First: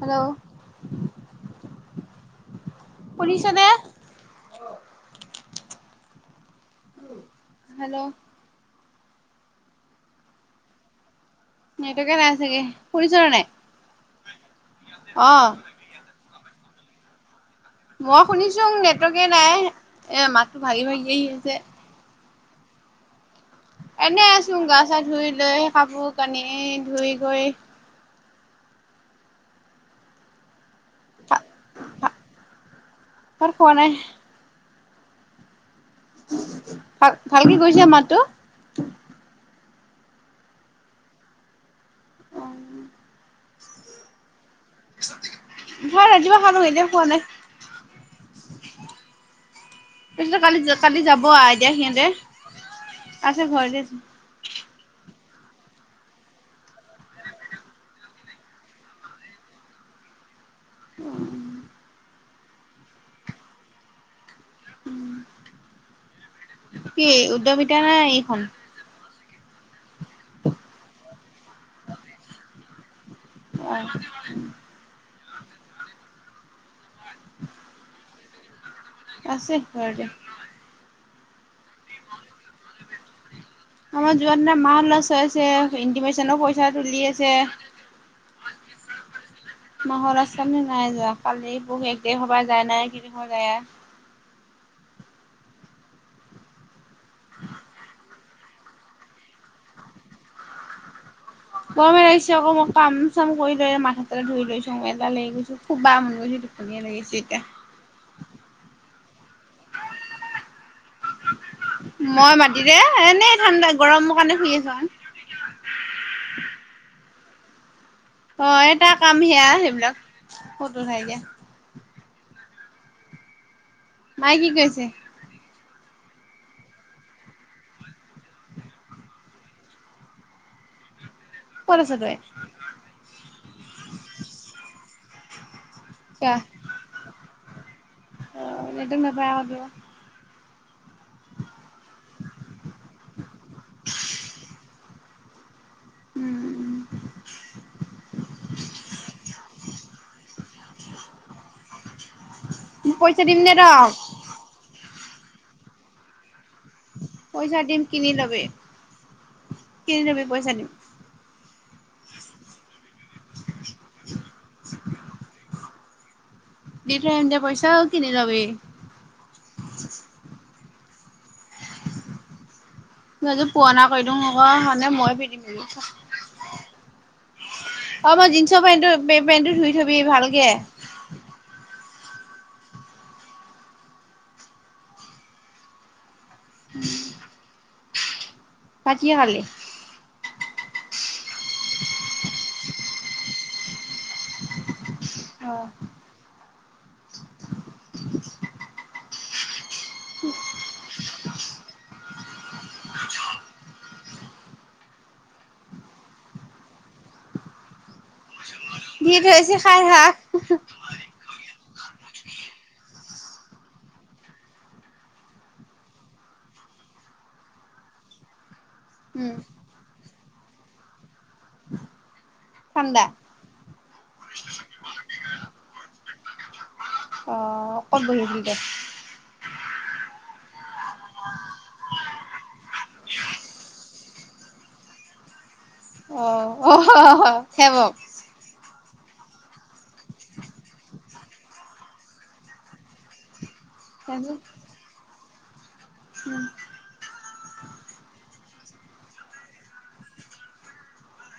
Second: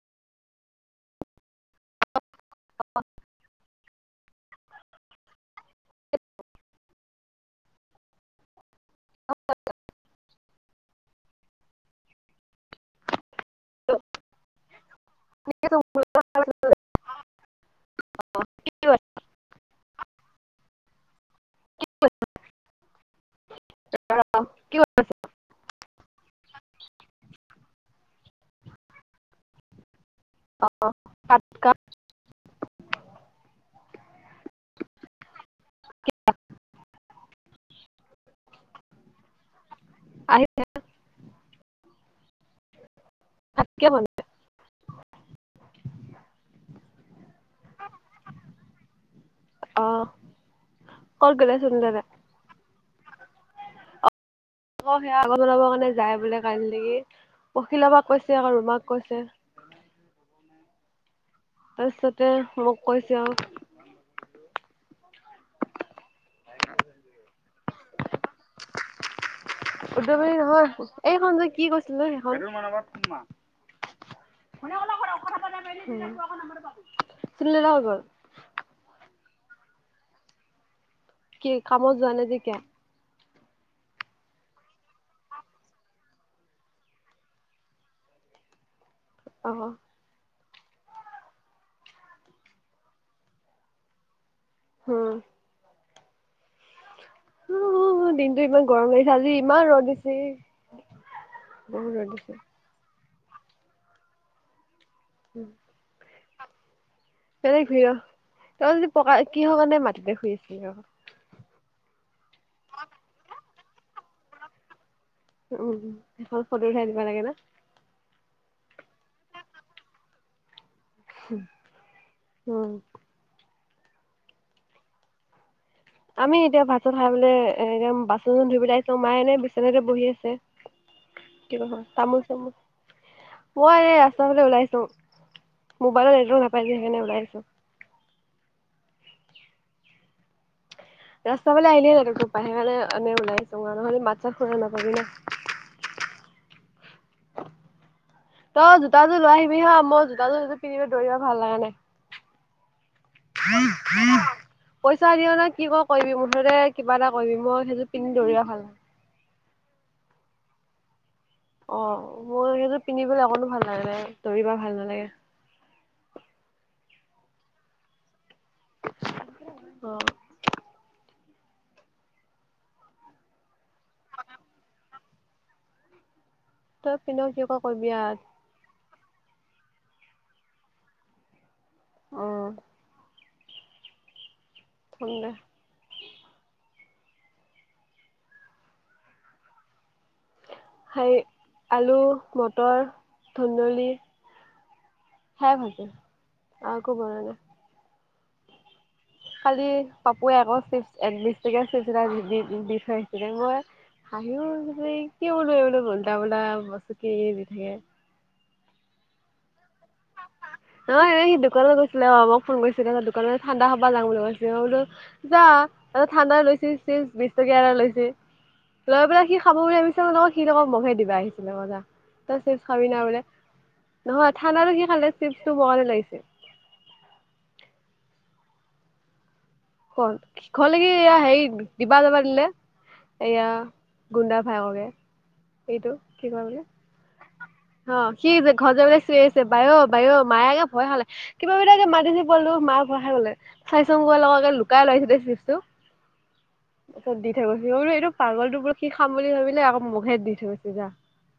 Hello পুলিছনে hello অ এইটোকে নাই চাগে ফুৰিছৰ নাই অ', [unintelligible] মই শুনিছো নেটকে নাই এ মাতো ভাগি ভাগি আহি আছে [inaudible] এনে আছোন গা চা ধুই লৈ খাপোৰ কানি ধুই গৈ অ, কাতকা ভাত খোৱা নাই। ভাল, ভালকে কৰিছো মাতটো। আহিছে। তাকে বলে ভাল ৰাতিপুৱা খালো এতিয়া খোৱা নাই। [unintelligible] অ' তাৰপিছত কালি, কালি যাব ক'ত গ'লে এতিয়া চুনদাদা সিহঁতে আছে ঘৰতে। আকৌ সেয়া আগত জনাবৰ কাৰণে যায় বোলে কাল নেকি অখিলৰপাক কৈছে আকৌ ৰুমাক কৈছে। উম। তাৰপিছতে মোক কৈছে আৰু। উম। কি উদ্যমিতা নাই এইখন। উওদয়বাৰী নহয় এইখন যে কি কৈছিলো সেইখনত অ'। চিল হৈ গ'ল। আছে ঘৰতে। কি কামত যোৱা নে যেতিয়া আমাৰ যোৱা দিনা মাহ লছ হৈ আছে, ইণ্টিমেশ্যন পইচা তুলি আছে। [unintelligible] অ'। মাহৰ আচ্ৰমী নাই যোৱা কালি বহু এক দে সবা যায় নাই কদ যায়। উম। উ, দিনটো ইমান গৰম গিছে আজি ইমান ৰ'দ দিছে। বহুত গৰমে ৰ'দ দিছে লাগিছে আকৌ মই কাম, চাম কৰি লৈ মাক হতে ধুই লৈছো মই এডাল লাগি গৈছো। খুবা মনগৈছি দুটোখনীয়া লাগিছিল। হেই ঘূত যদি পকা কিহৰ কাৰণে মাটিতে শুই আছিল অ'। মই মাতি দে এনেই ঠাণ্ডা গৰমৰ কাৰণে শুই আছো। উম, সেইখন ফটো উঠাই দিবা লাগে ন। অ, এটা কাম সেয়া সেইবিলাক কটোঠাইকে হয়। মায়ে কি কৈছে? আমি এতিয়া ভাত চ, খাই বলৈ এদয়া বাচন চন ধুৰিবলৈ আহিছো মায়ে এনে বিচনাতে বহি আছে। ক'ত কিবা আছ তই তামোল, চামোল মই এই ৰাস্তা ফালে ওলাইছো মোবাইলত চোৱা নেটৰ নাপাইছ সেইকাৰণে ওলাই আছো। অ, এদ ন ভয় হিব ৰাস্তালে আহিলে তোপাই সেইকাৰণে এনে ওলাইছোঁ আৰু নহ'লে মাতছ খুৰা নাপাবিন। উম, উম। তই জোৰ লৈ আহিবি হ মই জোতাযোৰ পিন্ধিবি দৌৰিব ভাল লগা পইচা দিম দে নাই। তক পইচা দিয় ন, কি, ক, কি মুঠতে কিবা এটা কৰিবি মই সেইোৰ পিন্ধি দৰিয়া হাল আৰু। কনে যাবি পইচা দিম। অ, মোৰ সেইটো পিন্ধিবলৈ অকনো ভাল নাগে নাই দৌৰিবা ভাল নালাগে। দিট এনজ পইচা কিনি যাবি। [inaudible] মই পুৱনা কৰি দি আকানে ময় পিন্ধিম এ। তই পিন্ধ কি, ক, কবি আৰু। পেটো, পেটো ধুই থবি ভালকে। অ থংে পতিে ভালে হেই আলু মটৰ ধন্দলী হে অ ভাগে আক বনাই খালি কাপুৱে আকৌ চিপ চিপ এটা দি দি দি থৈছিলগৈ হাঁহিও কিয় বোলো বোলে উল্টা বোলা বচু কি দি থাকে দি থৈছে খাৰ শাক অ এই সি দোকানলৈ গৈছিলে অ মোক ফোন কৰিছিলে ত দোকানত ঠাণ্ডা খাবা যা বুলি কৈছিল অো যা ত ঠাণ্ডা লৈছে চ বিশ টকীয়া এৰা লৈছে লৈ পেলাই উম সি খাব বুলি আাবিছিল নহ সি তক মহে দিবা আহিছিলে মজা তই চিপছ খাবি না ঠাণ্ডা বোলে নহয় ঠাণ্ডাো কি খালে চিপছটো বগালে লাগিছে অ কত বনোন দে খ খ'ল কি হেই দিবা দবাৰ দিলে এয়া গুণ্ডা ভাইগে অ অ সেইবোক অ সি যে ঘৰ যলৈ চিঞ আহ আছে বায়' বায়' মায়েগে ভয় হালে কিবাবিটাকে মাতিছে পলটো মাক ভৰা খাই বলে চাই চং লগে লুকাই লৰাাইছিলে চিপটো উম তাৰিছত দি থৈ গৈি ব এইটো পাৰাগলটো বো কি খাম বুলি ভাবিলে আকৌ মে দি থৈ গৈছে যা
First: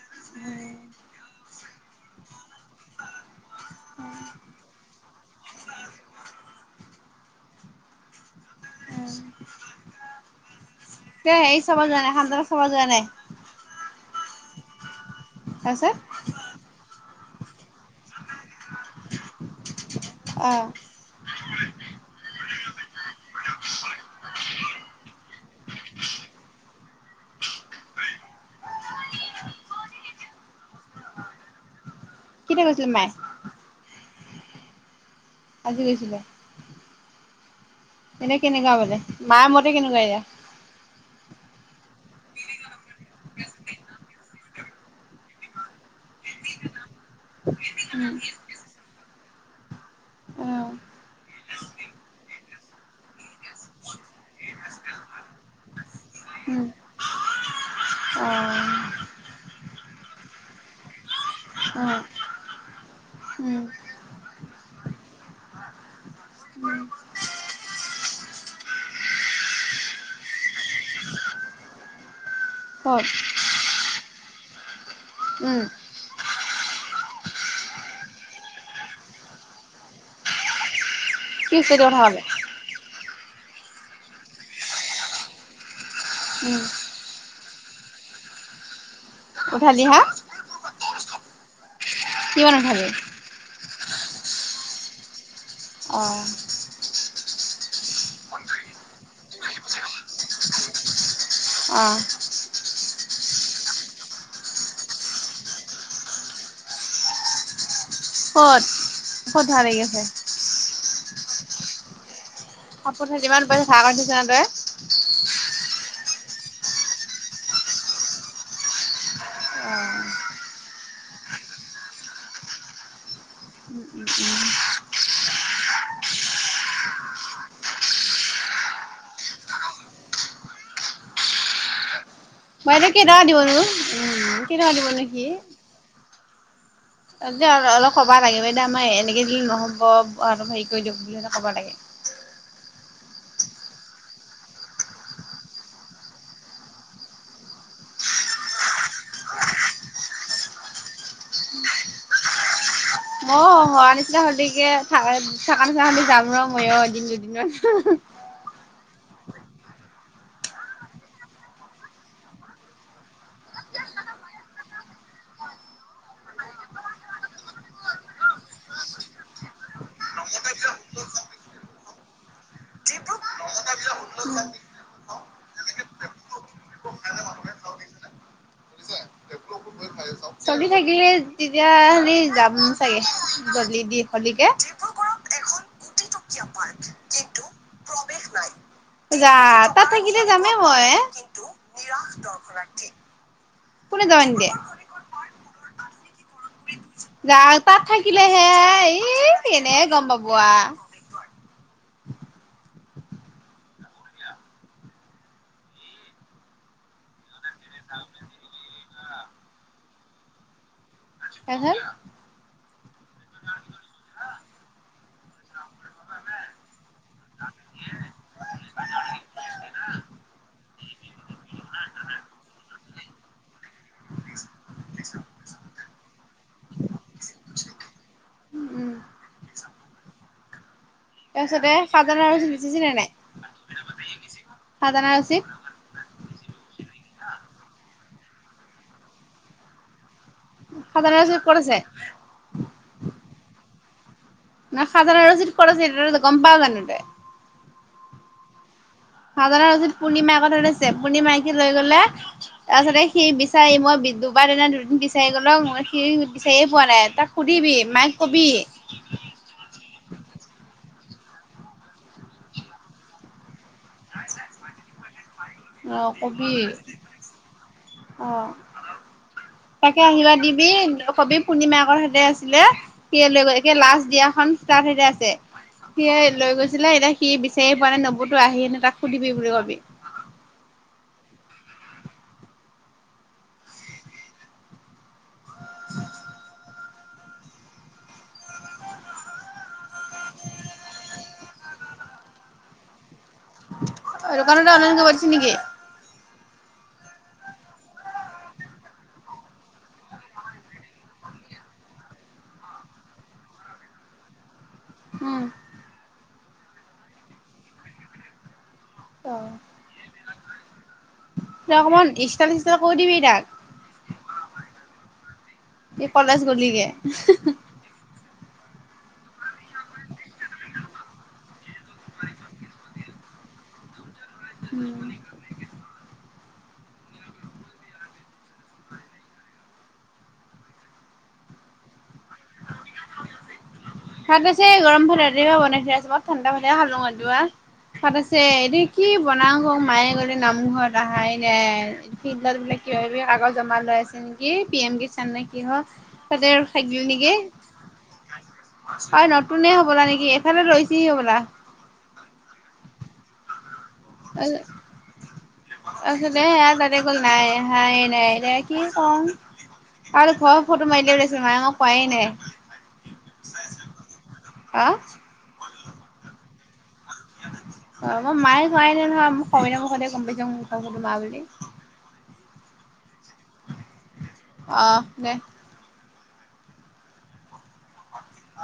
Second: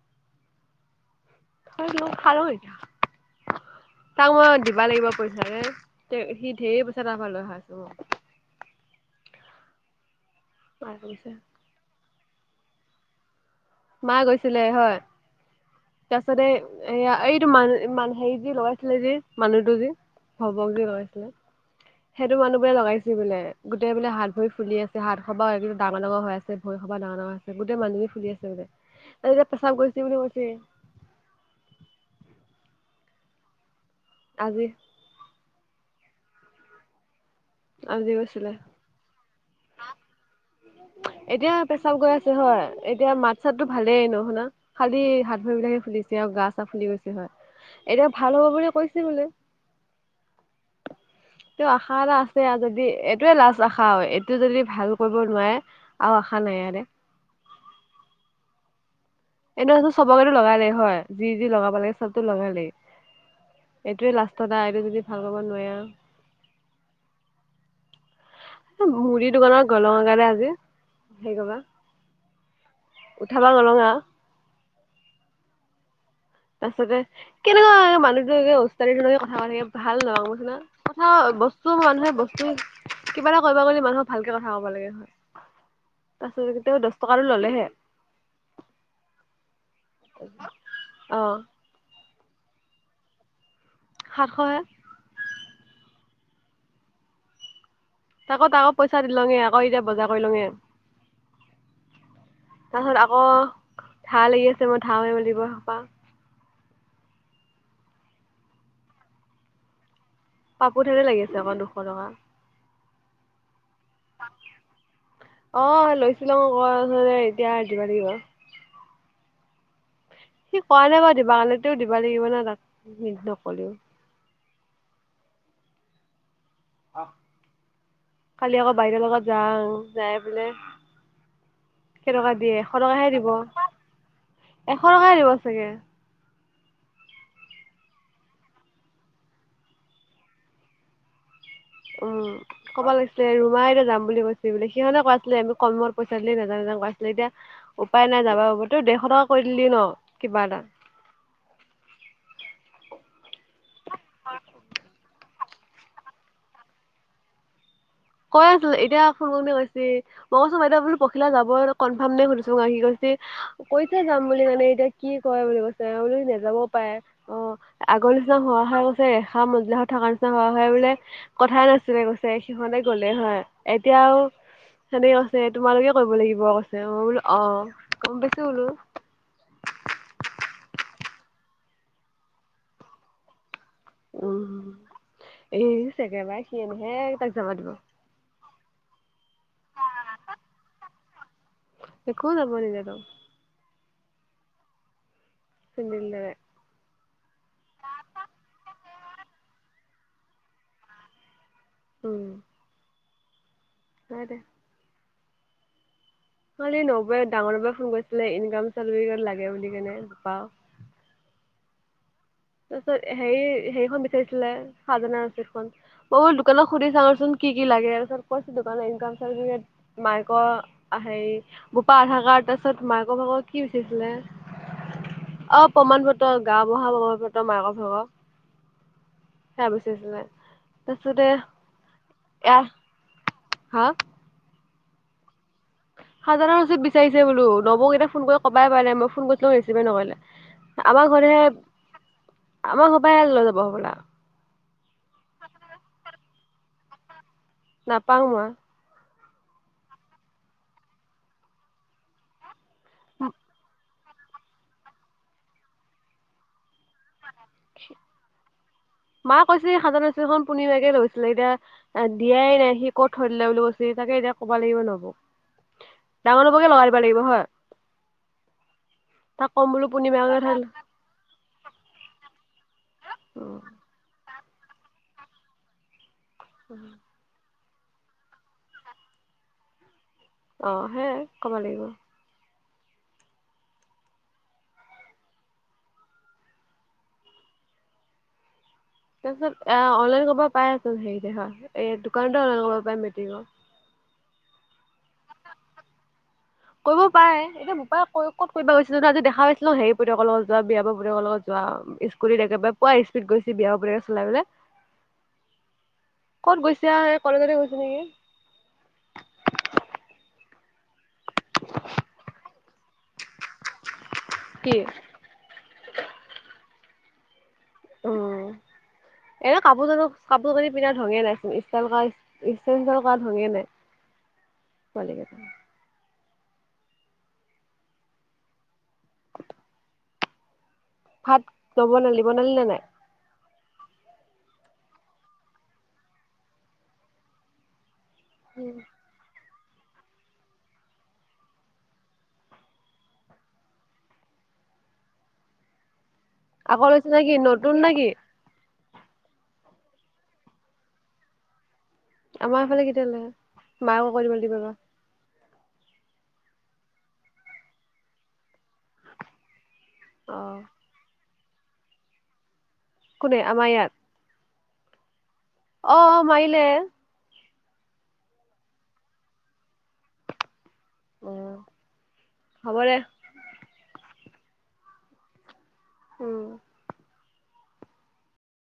উ খালোতিা তাক মই দিবা লাগিব পইচা নে তে সি ঢেৰ পইচা তাৰ পৰা লৈ আহা আছো অ মায়ে কৈছে। তে হেৰি চাব যোৱা নাই সানদা চাব যোৱা নাই মা গৈছিলে হয় তাৰপিছত তাৰপিছতে এইয়া এইটো মানুহ হেৰি যি লগাইছিলে যেি মানুহটো যি অ ভৱক যি লগাইছিলে সেইটো মানুহ বোৰে লগাইছে বোলে গোটেই বোলে হাত ভ ফুলি আছে হাত সবা ডাঙৰ ডাঙৰ আ ভৰি খবা ডাঙৰ ডাঙৰ হৈছে গোটেই মানুহী ফুলি আছে বো ত এতিয়া পেচাব গৈছে বুলি কৈছে কেতিয়া কৈছিল মায়ে আগে আজি গৈছিলে আজি এনে গৈছিলে কেনেকুৱা বোলে মায় মতে কেনেকুৱা এতিয়া এতিয়া পেচাব গৈ আছে হয় এতিয়া মাত চাতটো ভালেই নো শুনা খালি হাত ভৰি বিলাকে ফুলিছে আৰু গা চা ফুলি গৈছে হয় এতিয়া ভাল হ'ব বুলি কৈছে বোলে অ তটো আশা এটা আছে যদি এইটোয়ে লাজ আশা হয় টো যদি ভাল কৰিব উম নোৱাৰে অ এনে চবকো লগাল লেইে হয় যি যি লগাব লাগে চবতো লগাল লেই উম এইটোয়ে লাষ্টতটা এইটো যদি ভাল ক নোৱাৰা উম মুদ দোকানত গলৰ কাৰণে আজি হে কবা ক'ত [unintelligible] উম তাৰ পাছতে কেনেকুৱা মানুহটোে ওিকে কথা পাতিাকে ভাল নহ মইচিনা কথা কি বস্তু কেতিয়া মানুহে উঠাব বস্তুৱ কিবা এটা কা গলে মানুহক ভালকে কথা কব লাগে হয় তাৰ উম পিছত তেওঁ দহ টকাটো ললেহে উঠালি হা অহ কিয়মান ভাবে সাতশ অ তাকো আকৌ পইচা দি লঙে আকৌ এতিয়া বজাৰ কৰি লঙে অঁ তাৰ পাছত আকৌ ঘাঁ লাগি আছে মই ঘাঁ মেলিব পাওঁ কত কত ভাল লাগিছে পাপো হালতে লাগিছে আকৌ দুশ টকা কাপোৰে যিমান পইচা চাহ কৰি উঠিছ ন তই অ লৈছিলও আক ওচ এতিয়া দিব লাগিব কি কৰা নাই বাৰু দিবা কাৰণে তেও দিবা লাগিব ন তাক নকলেও উম উম উম খালি আকৌ বাহিৰৰ লগত যা যাই বোলে কেইটকা দিয়ে এশ মই এইটো টকাহে কেইটকা দিব দিবনো উম কেইটকা এশ দিবনো টকাহে সি দিব চাগে অলপ কবা লাগে বাইদে আমাৰ এনেকে য নহ'ব আৰুলপ হেৰি কৰি দিয়ক বুলিহলে কব লাগে অঁ ক'ব লাগিছিলে ৰুমাই এতে যাম বুলি কৈছে বোলে সিহনে কৈছিলে আমি কমত পইচা দিলে নাজানাজান ক আছিলে এতিয়া উপায় নাই যাবা প তই দেেৰশ টকা কৰি দিলি ন কিবা এটা মই হোৱা নিচিনা হধকে থ থকা নিচিনা হ যাম ৰ ময়ো এদিন দুদিনত কৈ আছিল এতিয়া ফোন মনে কৈছে মই কৈছো বাইদেউ আপোনী পখিলা যাব কনফাৰ্ম নাই শুনিছো ম আহি গৈছে কৈ থ যাম বুলি মানে এতিয়া কি ক বুলি কৈছেল নাযাবও পাৰে অ আগৰ নিচিনা হোৱা হাই কৈছে ৰেখা মজলা হ থকাৰ নিচিনা হোৱা খাই বোলে কথাই নাছিলে কৈছে সিহঁতে গ'লেই হয় এতিয়াও সেনেকে কৈছে তোমালোকে কৰিব লাগিব কৈছে মই বোলো অ কম বেছি বোলো চলি থাকিলে তেতিয়া হ যাম চাগে জলি দি হলিকে এ চেগেবাৰ সি আনিহে তাক জমা দিব যা তাত থাকিলে যামেই মই কিন্তু নিজ একো যাব দৰ্শন্থ নিদিয়ে তাক কুনে যৱ দিয় চিন্দিলৰে গা তাত থাকিলেহে এই কেনে গম পাব আ উম হয় দে খালি নব ডাঙৰ ফোন কৰিছিলে ইনক চাৰ্টি লাগে বুলি কেনে নাও এনে তাৰপিছত হে হেৰিখন বিচাৰিছিলে সাজানা আছেিতখন। অই দোকানত সুধি চা চোন কি লাগে তাৰপিছ কৈছো দোকানৰনক নিকাম মাইকৰ হেৰি বোপা আধাৰ কাৰ তাৰপছত মাইক বাক কি বিচাৰছিলে? অ' প্ৰমাণ পত্ৰ গা বুঢ়া প্ৰমাণ পত্ৰ। একদম মাকৰ ভগৱ উম সেয়া বুচি আছিলে। তাৰপিছতে সাজান আৰু জিল এয়া জনে নাই? হা? সাজানাই ৰচত। হাজাৰৰ ৰচত বিচাৰিছে বোলো নবক এটা ফোন কৰি কবাই পাৰ নে মই ফোন কৰিছিলো ৰিচিভে নকৰিলে। আমাৰ খাজানা ঘৰ ৰচিদ ক'ত আছে আমাৰ ঘৰৰ পৰা লৈ যাব হবলা। খাজনা ৰচিত কত আছিল গম পাও জানো তই? নাপাম মই। খাজনা চিত পূৰ্ণিমাৰাকত ছে পূৰ্ণিমাইকি লৈ গলে তাৰপিছতে সি বিচাৰি মই দুবাৰ দিনা দুদিন বিচাৰি গ'লও মই সি বিচাৰিয়ে পোৱা নাই তাক সুধিবি মাকে কবি মা কৈছিল সাজাৰখন পুন এাকে লৈছিলে এতিয়া দিয়াই নাই সি ক'ত থৈ দিলে বুলি কৈছে, তাকে এতিয়া ক'ব লাগিব, নহব। অ ডাঙৰ কবি নবৌকে লগাই দিব লাগিব হয়। অ'। তাক ক'ম বোলো তাকে আহিবা পূৰ্ণিমাকে থৈ দিবি কবি পূৰ্ণিমাকৰ সতে আছিলে। সেয়ে লৈ গৈ এয়া লাষ্ট দিয়াখনন ষ্টাৰ্ট আছে সিয়ে লৈ গৈছিলে এতিয়া সি বিচাৰিয়ে পোৱা নে নবুতো আহি নে তাক সুধিবি বুলি কবি। অ' সে ক'ব লাগিব। [unintelligible] তাৰপিছত এ অনলাইন কৰিব পাৰে চোন হেৰিতে হয় এই দোকানতে অনলাইন কৰিব পাৰে মেট্ৰিকৰ। দোকানতে অ'নলাইন কৰিব দিছে নেকি? কৰিব পাৰে এতিয়া বোপায়ে ক'ত কৰিব গৈছিল নো আজি দেখা পাইছিলো হেৰি পুতেয়কৰ লগত যোৱা বিৰাজৰ পুতেযকৰ লগ যোৱা। স্কুটিতত একেবাৰে পুৱ স্পীডত গৈছে বিৰাজৰ পুতেকে চলাই গৈছে। উম। ক'ত গৈছে আৰু, কলেজতে গৈছ নেকি? অ'। ত' অকমান ষ্টাইল চিষ্টাইল কৰি দিবি তাক। কি? সি কলেজ গ'ল গতিকে। উম' এনে কাপোৰ চানো কাপোৰ কানি পিন্ধাৰ ঢঙেই নাই চোন ষ্টাইল ষ্টাইল ক'ৰা ঢঙেই নাই। উম। পোৱালিকেইটা। [unintelligible] ভাত নবনালি বনালিনে নাই? ভাত আছে গৰম ভাত ৰাতিপুৱা বনাই থোৱা আছে, মই ঠাণ্ডা ভাতে খালো এটো আৰু। ভাত আছেই কি বনাওঁ মায়ে গ'লে নামঘৰত আহাই নাই ফিল্ডত বোলে কিবা কিবি এই কাগজ জমা লৈ আছে। নেকি পি এম কি চান নে কিহ আকৌ লৈছে নে কি নতুন নেকি? হয় নতুনে হ'বলা নেকি এফালে লৈছেহি হ'বলা। আমাৰ এইফালে কেতিয়া ললে, মাযো কৰি দিবলৈ দিব ৰ। তাৰ পিছতে এইয়া তাতে গ'ল নাইয়ে অহা অহাই নাই, এটিয়া কি কৰো। আৰু অ', ঘৰৰ ফটো মাৰিলে বুলি কৈছে, মায়ে আকৌ কোৱাই নাই। কোনে আমাৰ ইয়াত? হা'। অ', অ' মাৰিলে। অ মই মায়ে কৰাৱাই না [unintelligible] ই নহয় মোক কনা মুখতে গম পাই যা ম সুধো মা বুলি অ', হ'ব দে। অ', দে। উম। [unintelligible]